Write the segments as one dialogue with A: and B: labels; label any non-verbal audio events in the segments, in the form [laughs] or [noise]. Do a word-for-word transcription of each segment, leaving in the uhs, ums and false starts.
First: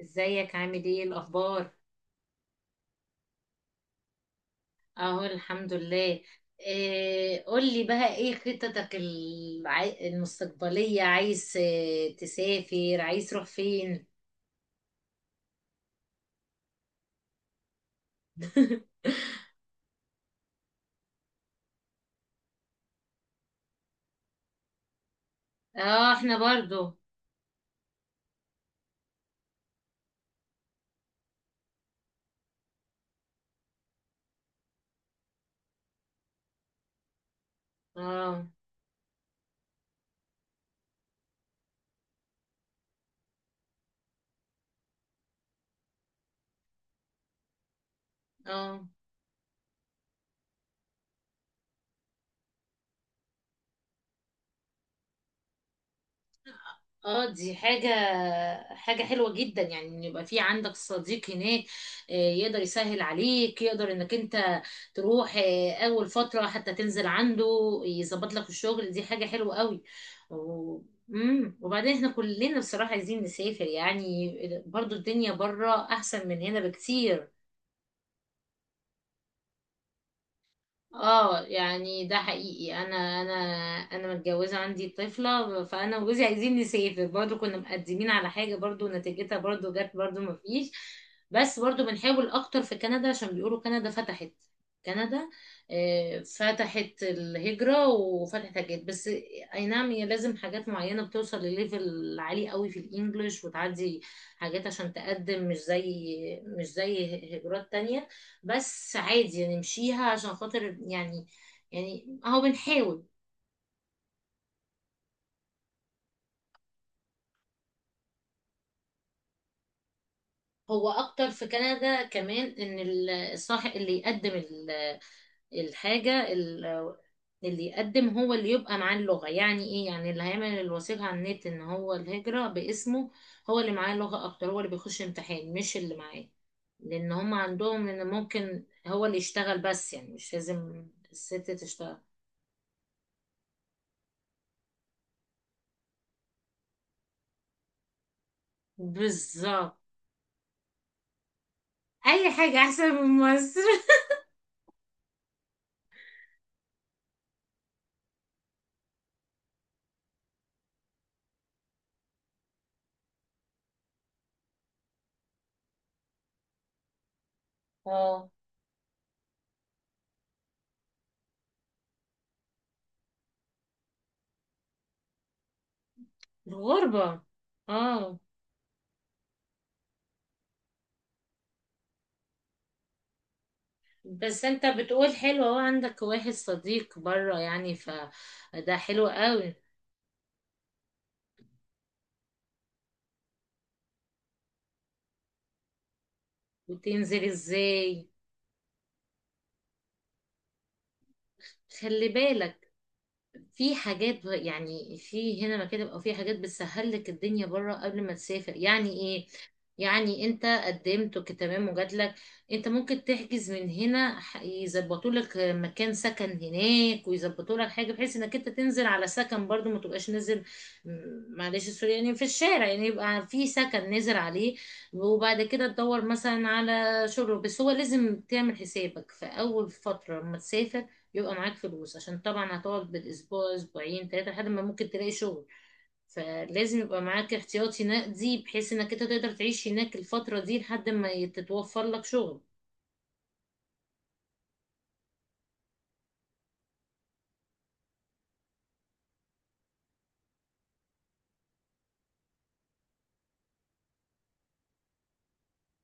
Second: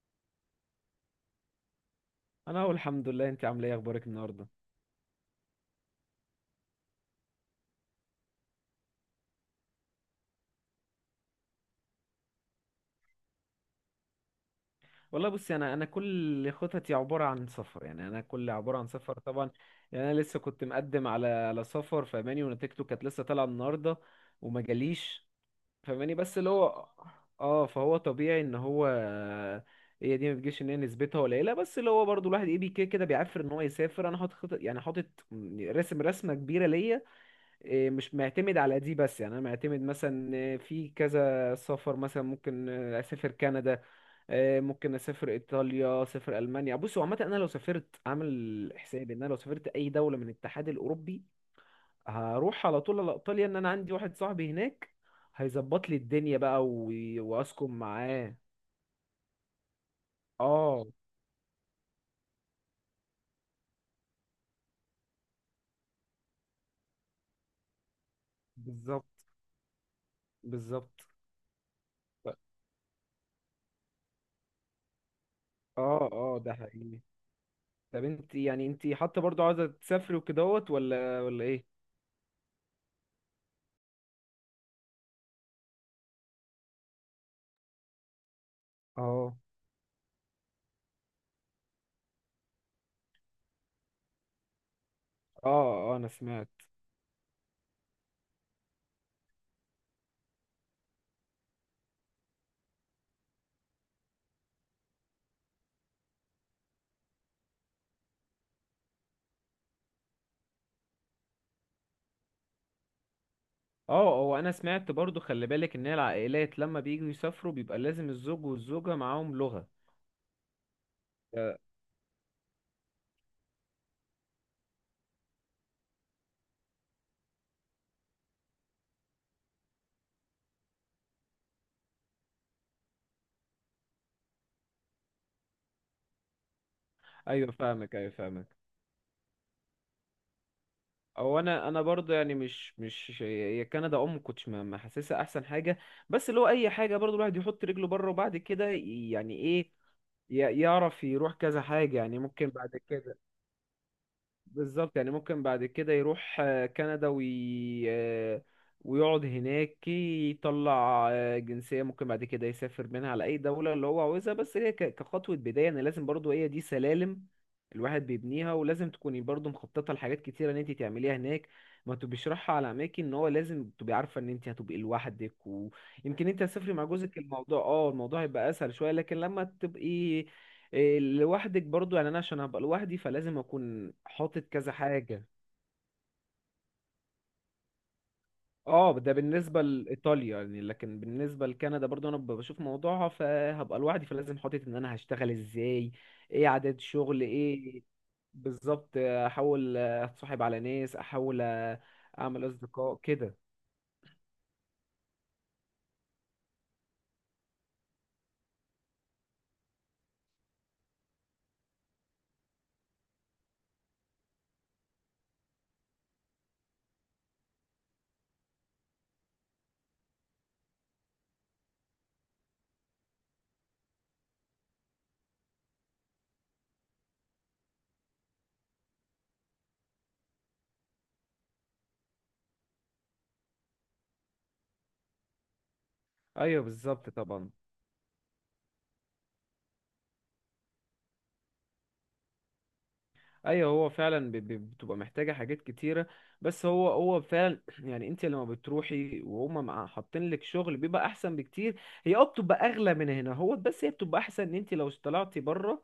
A: ازيك؟ عامل ايه؟ الاخبار؟
B: انا اقول الحمد لله. انت عامله ايه، اخبارك النهارده؟
A: اهو الحمد لله. إيه، قولي بقى، ايه خططك الع... المستقبلية؟ عايز آه، تسافر؟ عايز تروح فين؟
B: والله بصي، انا انا كل خططي عباره عن سفر، يعني انا كل عباره عن
A: [laughs]
B: سفر طبعا. يعني انا لسه كنت مقدم على على سفر فماني، ونتيجته كانت لسه طالعه النهارده وما جاليش
A: اه،
B: فماني.
A: احنا
B: بس اللي هو
A: برضو.
B: اه فهو طبيعي ان هو، هي دي ما بتجيش، ان هي نسبتها قليله. بس اللي هو برضو الواحد ايه بي كده كده بيعفر ان هو يسافر. انا حاطط خطط، يعني حاطط رسم رسمه كبيره ليا. إيه، مش
A: اه
B: معتمد على دي بس، يعني انا معتمد مثلا، إيه، في كذا سفر، مثلا ممكن آه، اسافر كندا، آه، ممكن اسافر ايطاليا، اسافر المانيا. بصوا عامه انا لو سافرت عامل
A: اه
B: حسابي ان انا لو سافرت اي دوله من الاتحاد الاوروبي، هروح على طول على ايطاليا. ان انا عندي واحد صاحبي هناك هيظبط لي الدنيا بقى، و-
A: اه دي
B: واسكن
A: حاجة
B: معاه.
A: حاجة حلوة جدا، يعني ان يبقى في عندك
B: اه،
A: صديق هناك. آه، يقدر يسهل عليك، يقدر انك انت تروح آه، اول فترة حتى، تنزل عنده، يظبط لك الشغل. دي
B: بالظبط.
A: حاجة حلوة قوي. و...
B: بالظبط.
A: مم. وبعدين احنا
B: ف-
A: كلنا بصراحة عايزين نسافر يعني. برضو الدنيا بره
B: اه،
A: احسن
B: اه،
A: من
B: ده
A: هنا
B: حقيقي.
A: بكتير.
B: طب انت يعني، انت حتى برضو عاوزه تسافري وكدهوت، ولا
A: اه،
B: ولا ايه؟
A: يعني ده حقيقي. انا انا انا متجوزه، عندي طفله، فانا وجوزي عايزين نسافر برضو. كنا مقدمين على حاجه برضو،
B: اه،
A: نتيجتها برضو جت برضو مفيش. بس برضو بنحاول اكتر في كندا، عشان بيقولوا كندا فتحت. كندا
B: اه، اه، انا
A: آه،
B: سمعت.
A: فتحت الهجره وفتحت حاجات. بس اي نعم، هي لازم حاجات معينه، بتوصل لليفل عالي قوي في الانجليش، وتعدي حاجات عشان تقدم. مش زي، مش زي هجرات تانية. بس عادي يعني، نمشيها عشان خاطر يعني. يعني اهو بنحاول.
B: اه، هو انا سمعت برضو، خلي بالك ان هي العائلات لما بييجوا يسافروا بيبقى لازم الزوج والزوجة معاهم لغة.
A: هو اكتر في
B: آه،
A: كندا كمان، ان ال- الصاحب اللي يقدم ال- الحاجة ال- اللي يقدم، هو اللي يبقى معاه اللغة، يعني ايه، يعني اللي هيعمل الوثيقة على النت، ان هو الهجرة باسمه، هو اللي معاه اللغة اكتر، هو اللي بيخش امتحان، مش اللي معاه. لان هم
B: ايوه
A: عندهم
B: فاهمك،
A: ان
B: ايوه فاهمك.
A: ممكن هو اللي يشتغل بس، يعني مش لازم
B: او
A: الست
B: انا انا
A: تشتغل.
B: برضو، يعني مش مش هي كندا ام كنتش، ما ما حاسسها احسن حاجة. بس لو اي حاجة برضو الواحد يحط رجله بره وبعد كده، ي- يعني ايه،
A: بالظبط.
B: ي- يعرف يروح كذا حاجة يعني
A: اي
B: ممكن
A: حاجة
B: بعد
A: احسن
B: كده.
A: من مصر.
B: بالظبط، يعني ممكن بعد كده يروح آه، كندا وي... آه، ويقعد هناك، يطلع آه، جنسية، ممكن بعد كده يسافر منها على أي دولة اللي هو عاوزها. بس هي ك- كخطوة بداية، يعني لازم برضو هي دي سلالم الواحد
A: اه،
B: بيبنيها. ولازم تكوني برضو مخططة لحاجات كتيرة إن أنت تعمليها هناك، ما تبقيش رايحة على أماكن إن هو لازم تبقي عارفة إن أنت هتبقي لوحدك. ويمكن أنت هتسافري مع جوزك،
A: الغربة.
B: الموضوع، أه
A: اه.
B: الموضوع هيبقى أسهل شوية، لكن لما تبقي إيه، لوحدك برضو، يعني انا عشان هبقى لوحدي فلازم اكون
A: بس
B: حاطط
A: انت
B: كذا
A: بتقول
B: حاجة.
A: حلو، اهو عندك واحد صديق بره، يعني فده
B: اه،
A: حلو
B: ده
A: قوي.
B: بالنسبة لإيطاليا يعني، لكن بالنسبة لكندا برضو انا ب- بشوف موضوعها، فهبقى لوحدي فلازم حاطط ان انا هشتغل ازاي، ايه عدد شغل
A: وتنزل
B: ايه.
A: ازاي؟
B: بالظبط، احاول اتصاحب على ناس، احاول
A: خلي
B: اعمل
A: بالك،
B: اصدقاء كده.
A: في حاجات ب- يعني، في هنا مكاتب، او في حاجات بتسهل لك الدنيا بره قبل ما تسافر، يعني ايه. يعني انت قدمت تمام وجاتلك، انت ممكن تحجز من هنا، يظبطوا لك مكان سكن هناك، ويظبطوا لك حاجه بحيث انك انت تنزل على سكن برضو، ما تبقاش نازل م- معلش، السوري، يعني في الشارع. يعني يبقى في سكن نازل عليه، وبعد كده تدور مثلا على شغل. بس هو لازم تعمل حسابك في اول فتره لما تسافر، يبقى معاك فلوس، عشان طبعا هتقعد بالاسبوع اسبوعين ثلاثه لحد ما ممكن تلاقي شغل.
B: ايوه
A: فلازم يبقى
B: بالظبط،
A: معاك
B: طبعا.
A: احتياطي نقدي، بحيث انك انت تقدر تعيش هناك الفترة دي لحد ما تتوفر لك شغل.
B: ايوه، هو فعلا ب- ب- بتبقى محتاجه حاجات كتيره. بس هو هو فعلا [clears throat] يعني انت لما بتروحي وهم مع- حاطين لك شغل بيبقى احسن بكتير. هي اه بتبقى اغلى من هنا هو، بس هي بتبقى احسن ان انت لو طلعتي بره.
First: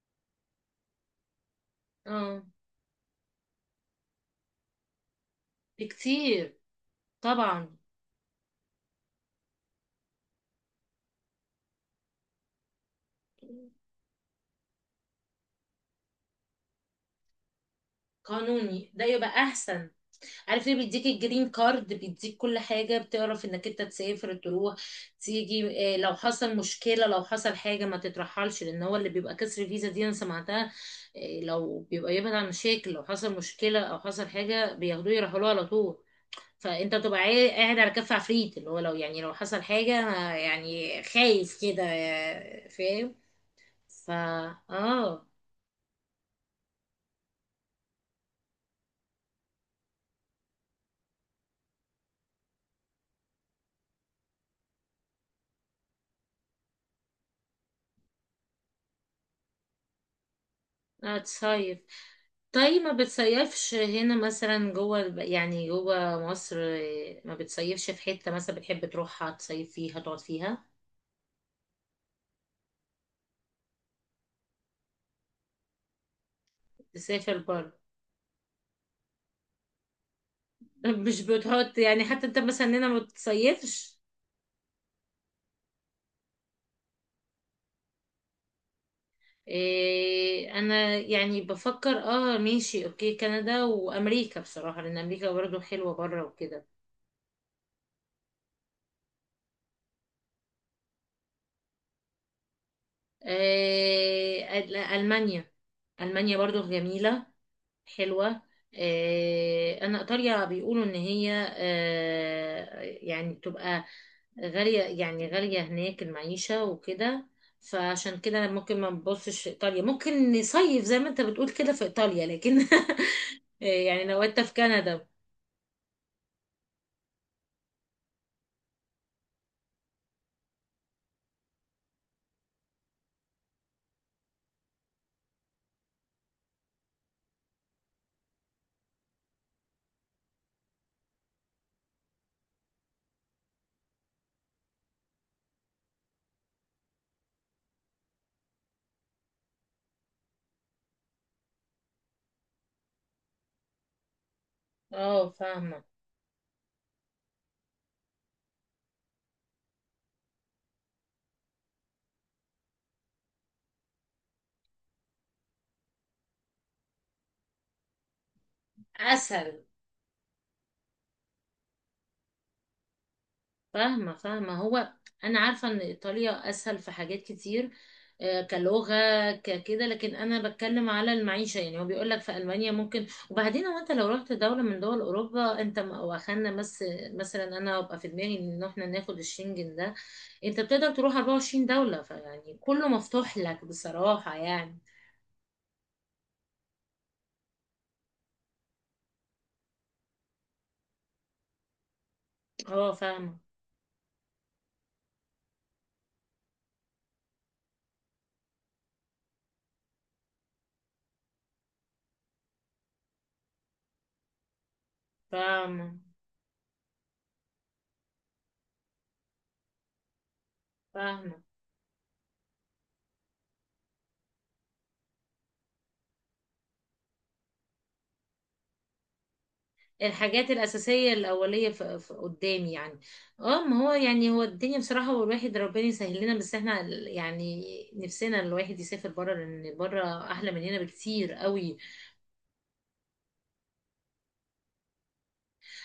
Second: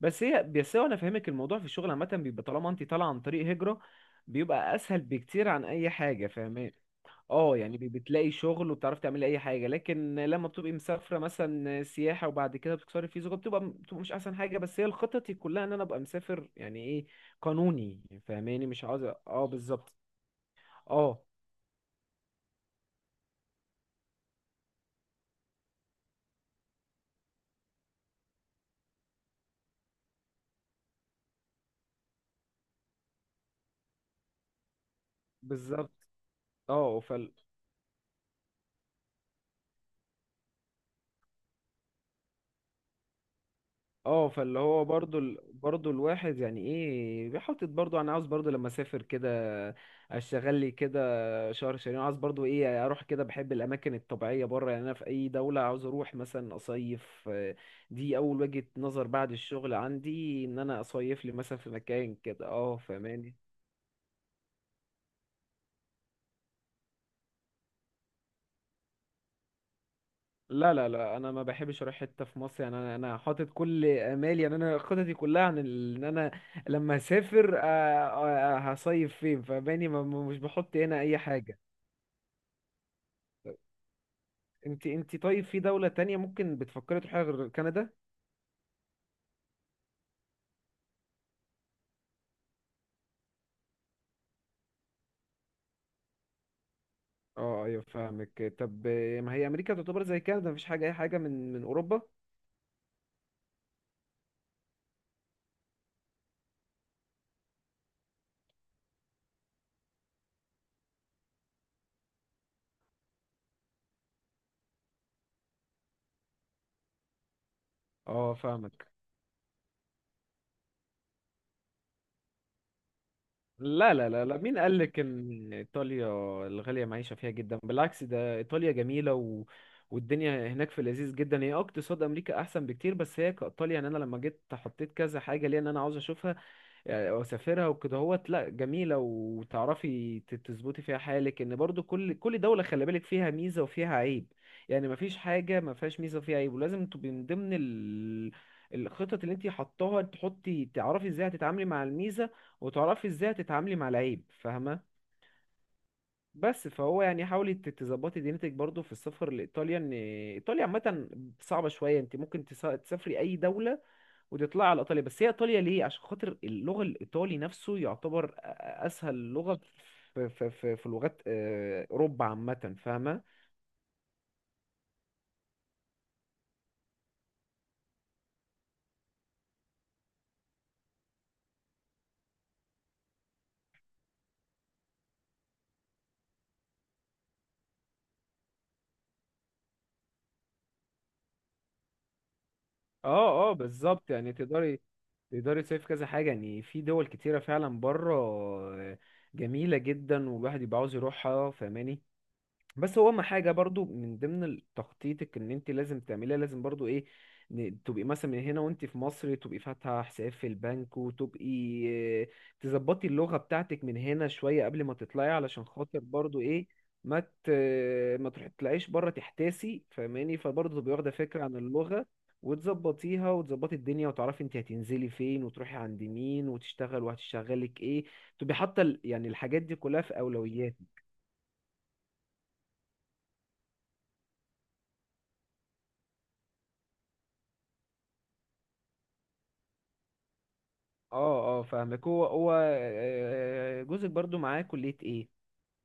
B: بس هي بس هو انا فاهمك، الموضوع في الشغل عامه
A: اه،
B: بيبقى طالما انت طالعه عن طريق هجره بيبقى اسهل بكتير عن اي حاجه،
A: بكتير
B: فاهمه. اه،
A: طبعا.
B: يعني بي- بتلاقي شغل وبتعرفي تعملي اي حاجه. لكن لما بتبقي مسافره مثلا سياحه وبعد كده بتكسري فيزا، بتبقى بتبقى مش احسن حاجه. بس هي الخطط كلها ان انا ابقى مسافر يعني ايه، قانوني. فاهماني، مش
A: قانوني،
B: عاوز،
A: ده يبقى
B: اه
A: احسن.
B: بالظبط.
A: عارف ليه؟ بيديك
B: اه
A: الجرين كارد، بيديك كل حاجة، بتعرف انك انت تسافر، تروح، تيجي. آه، لو حصل مشكلة، لو حصل حاجة، ما تترحلش. لان هو اللي بيبقى كسر فيزا دي، انا سمعتها. آه، لو بيبقى، يبعد عن مشاكل. لو حصل مشكلة او حصل حاجة، بياخدوه يرحلوه على طول.
B: بالظبط،
A: فانت
B: اه،
A: بتبقى عاي- قاعد على كف عفريت، اللي هو لو، يعني لو حصل حاجة، انا يعني خايف كده، آه، فاهم؟ فا
B: اه. فاللي هو برضو
A: اه،
B: ال... برضو الواحد يعني ايه بيحطط. برضو انا عاوز برضو لما اسافر كده اشتغل لي كده شهر شهرين، عاوز برضو ايه اروح كده، بحب الاماكن الطبيعيه بره يعني، انا في اي دوله عاوز اروح مثلا اصيف. آه، دي اول وجهه نظر، بعد الشغل عندي ان انا اصيف لي مثلا في
A: هتصيف.
B: مكان كده، اه
A: طيب، ما
B: فاهماني.
A: بتصيفش هنا مثلا، جوه الب- يعني جوه مصر، آه، ما بتصيفش في حتة مثلا بتحب تروحها، تصيف فيها تقعد فيها؟
B: لا، لا، لا، انا ما بحبش اروح حته في مصر يعني، انا انا حاطط كل امالي، يعني انا خططي كلها عن ال- ان انا لما
A: تسافر
B: اسافر آه،
A: بره؟
B: آه، هصيف فين فباني. ما ما- مش بحط
A: [laughs]
B: هنا اي
A: مش
B: حاجه.
A: بتحط، يعني حتى انت مثلا هنا ما بتصيفش.
B: انت، انت طيب، في دوله تانية ممكن بتفكري تروحيها غير كندا؟
A: إيه، انا يعني بفكر اه، ماشي اوكي، كندا وامريكا بصراحة، لان امريكا برضو حلوة بره وكده.
B: اه، ايوه فاهمك. طب آه، ما هي امريكا تعتبر زي كندا، مفيش حاجه اي حاجه من من اوروبا.
A: إيه، أل- المانيا. المانيا برضو جميلة، حلوة. إيه، انا ايطاليا بيقولوا ان هي آه، يعني تبقى غالية، يعني غالية هناك المعيشة وكده. فعشان
B: اه
A: كده أنا ممكن
B: فاهمك،
A: ما نبصش في ايطاليا، ممكن نصيف زي ما انت بتقول كده في ايطاليا لكن. [laughs]
B: لا،
A: يعني
B: لا،
A: لو
B: لا، لا،
A: انت في
B: مين قال لك
A: كندا.
B: ان ايطاليا الغاليه معيشه فيها جدا؟ بالعكس ده ايطاليا جميله و... والدنيا هناك في لذيذ جدا. هي اه اقتصاد امريكا احسن بكتير، بس هي كايطاليا، يعني انا لما جيت حطيت كذا حاجه ليا ان انا عاوز اشوفها، يعني واسافرها وكده هوت. لا، جميله وتعرفي ت- تظبطي فيها حالك. ان برضو كل كل دوله خلي بالك فيها ميزه وفيها عيب، يعني مفيش حاجه ما فيهاش ميزه وفيها عيب. ولازم تبقي من ضمن ال... الخطط اللي انت حطاها، تحطي تعرفي ازاي هتتعاملي مع الميزه، وتعرفي ازاي هتتعاملي مع العيب، فاهمه.
A: اه، فاهمة.
B: بس فهو يعني حاولي ت- تظبطي دينتك برضو في السفر لايطاليا، ان ايطاليا عامه صعبه شويه. انت ممكن تسا- تسافري اي دوله وتطلع على ايطاليا، بس هي ايطاليا ليه؟ عشان خاطر اللغه، الايطالي نفسه يعتبر اسهل لغه
A: اسهل.
B: في في في, في لغات آه، اوروبا عامه، فاهمه.
A: فاهمة، فاهمة. هو انا عارفة ان ايطاليا اسهل في حاجات كتير، آه، كلغة ككده. لكن انا بتكلم على المعيشة. يعني هو بيقول لك في المانيا ممكن. وبعدين هو انت لو رحت دولة من دول اوروبا، انت م- واخدنا، بس مثلا انا هبقى في دماغي ان احنا ناخد الشنجن ده، انت بتقدر تروح أربعة وعشرين دولة، فيعني كله مفتوح
B: اه، اه،
A: لك
B: بالظبط، يعني
A: بصراحة يعني.
B: تقدري تقدري تصيف كذا حاجه، يعني في دول كتيره فعلا بره آه، جميله جدا، والواحد يبقى عاوز يروحها، فاهماني.
A: اه،
B: بس هو اهم
A: فاهمة.
B: حاجه برضو من ضمن تخطيطك ان انت لازم تعمليها، لازم برضو ايه، ن- تبقي مثلا من هنا وانت في مصر تبقي فاتحه حساب في البنك، وتبقي آه، تظبطي اللغه بتاعتك من هنا شويه قبل ما تطلعي، علشان
A: فاهمة،
B: خاطر برضو ايه ما ت... ما تروحي تطلعيش بره تحتاسي، فاهماني. فبرضو تبقي واخده
A: فاهمة.
B: فكره عن اللغه وتظبطيها، وتظبطي الدنيا، وتعرفي انت هتنزلي فين وتروحي عند مين وتشتغل وهتشتغلك ايه. تبقي حاطه ال- يعني الحاجات دي كلها في
A: الحاجات
B: اولويات.
A: الأساسية الأولية، في في قدامي يعني. اه ما هو يعني، هو الدنيا بصراحة، والواحد ربنا يسهل لنا. بس احنا ال- يعني نفسنا الواحد يسافر بره، لأن بره أحلى من هنا بكتير
B: اه، اه
A: قوي.
B: فاهمك. هو هو آه، جوزك برضو معاه كلية ايه؟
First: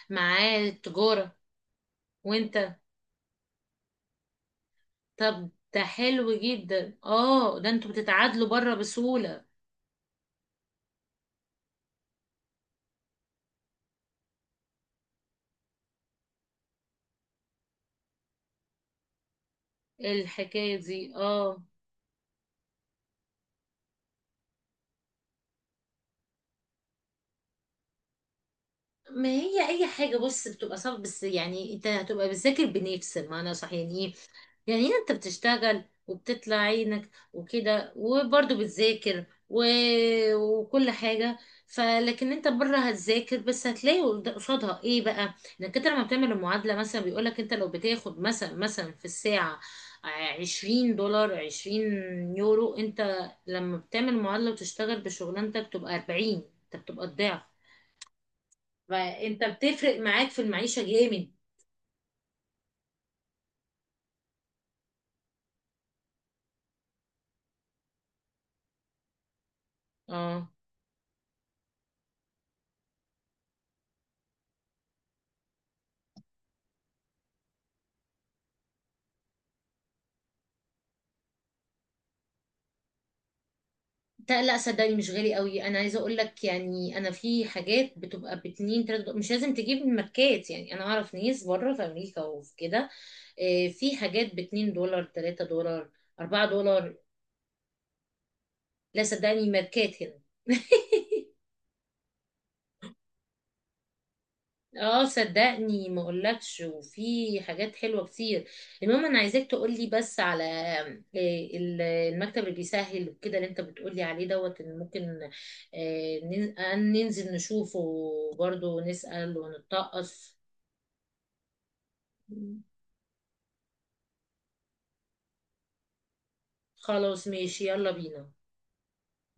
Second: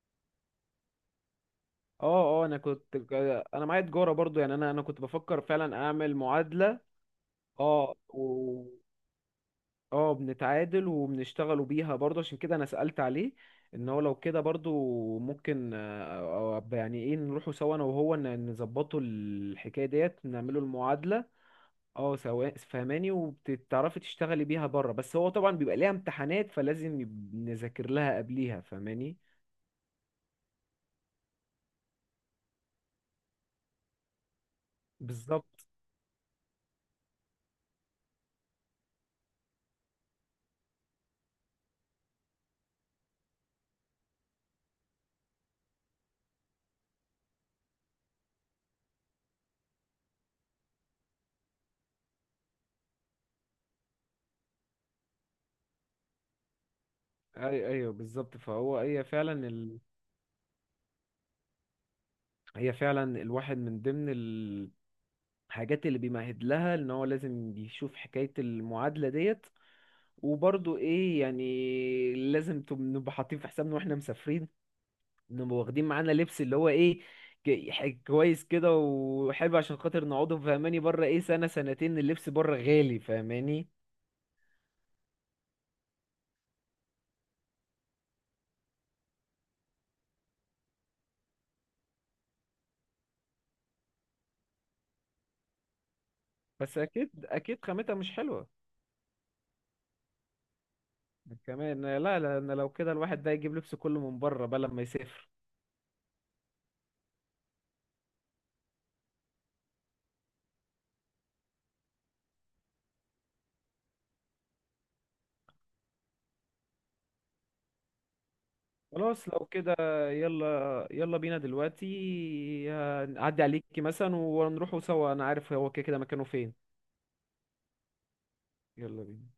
A: معاه التجارة.
B: اه، اه، انا
A: وانت؟
B: كنت، انا معايا تجارة برضو، يعني انا انا كنت بفكر
A: طب
B: فعلا
A: ده
B: اعمل
A: حلو
B: معادلة.
A: جدا. اه، ده انتوا
B: اه
A: بتتعادلوا
B: و
A: بره بسهولة.
B: اه بنتعادل وبنشتغلوا بيها برضو، عشان كده انا سألت عليه ان هو لو كده برضو ممكن آه، آه، يعني ايه نروحوا سوا انا وهو ن- نظبطوا الحكاية ديت، نعملوا
A: الحكاية دي،
B: المعادلة.
A: اه.
B: اه سواء، فهماني، وبتعرفي تشتغلي بيها بره. بس هو طبعا بيبقى ليها امتحانات، فلازم يب- نذاكر لها قبليها، فهماني.
A: ما هي اي حاجة بص، بتبقى صعبة، بس يعني انت هتبقى بتذاكر بنفس المعنى، صح؟ يعني ايه؟ يعني انت
B: بالظبط،
A: بتشتغل وبتطلع عينك وكده وبرضه بتذاكر و... وكل حاجة. فلكن انت بره هتذاكر، بس هتلاقي قد- قصادها ايه بقى، انك انت لما بتعمل المعادلة، مثلا بيقولك انت لو بتاخد مثلا، مثلا في الساعة عشرين دولار، عشرين يورو، انت لما بتعمل معادلة وتشتغل بشغلانتك تبقى أربعين، انت بتبقى الضعف.
B: اي ايوه بالظبط. فهو هي
A: فانت
B: فعلا ال...
A: بتفرق معاك في المعيشة جامد.
B: هي فعلا الواحد من ضمن الحاجات اللي بيمهد لها ان هو لازم يشوف حكاية المعادلة ديت.
A: اه.
B: وبرضه ايه يعني لازم تب- نبقى حاطين في حسابنا واحنا مسافرين، نبقى واخدين معانا لبس اللي هو ايه، ك- ح- كويس كده وحلو، عشان خاطر نقعده فهماني بره ايه سنة سنتين. اللبس بره غالي، فهماني.
A: تا- لا صدقني، مش غالي قوي. انا عايزه اقول لك يعني، انا في حاجات بتبقى باتنين تلاتة دولار. مش لازم تجيب من ماركات. يعني انا اعرف ناس بره في امريكا وفي كده، آه، في حاجات باتنين دولار، تلاتة دولار، اربعة
B: بس
A: دولار
B: اكيد، اكيد، خامتها مش حلوة
A: لا صدقني، ماركات هنا. [laughs]
B: كمان. لا، لا، انا لو كده الواحد ده يجيب لبس كله من بره بقى لما
A: اه
B: يسافر.
A: صدقني ما اقولكش، وفي حاجات حلوه كتير. المهم انا عايزاك تقولي بس على آه، ال- المكتب اللي بيسهل وكده، اللي انت بتقولي عليه دوت، ان ممكن آه، نن- آه، ننزل نشوفه برضو،
B: خلاص
A: نسأل
B: لو كده،
A: ونتطقص.
B: يلا يلا بينا دلوقتي، هنعدي عليكي مثلا ونروحوا سوا، انا عارف هو كده كده مكانه فين.
A: خلاص، ماشي، يلا بينا.
B: يلا بينا.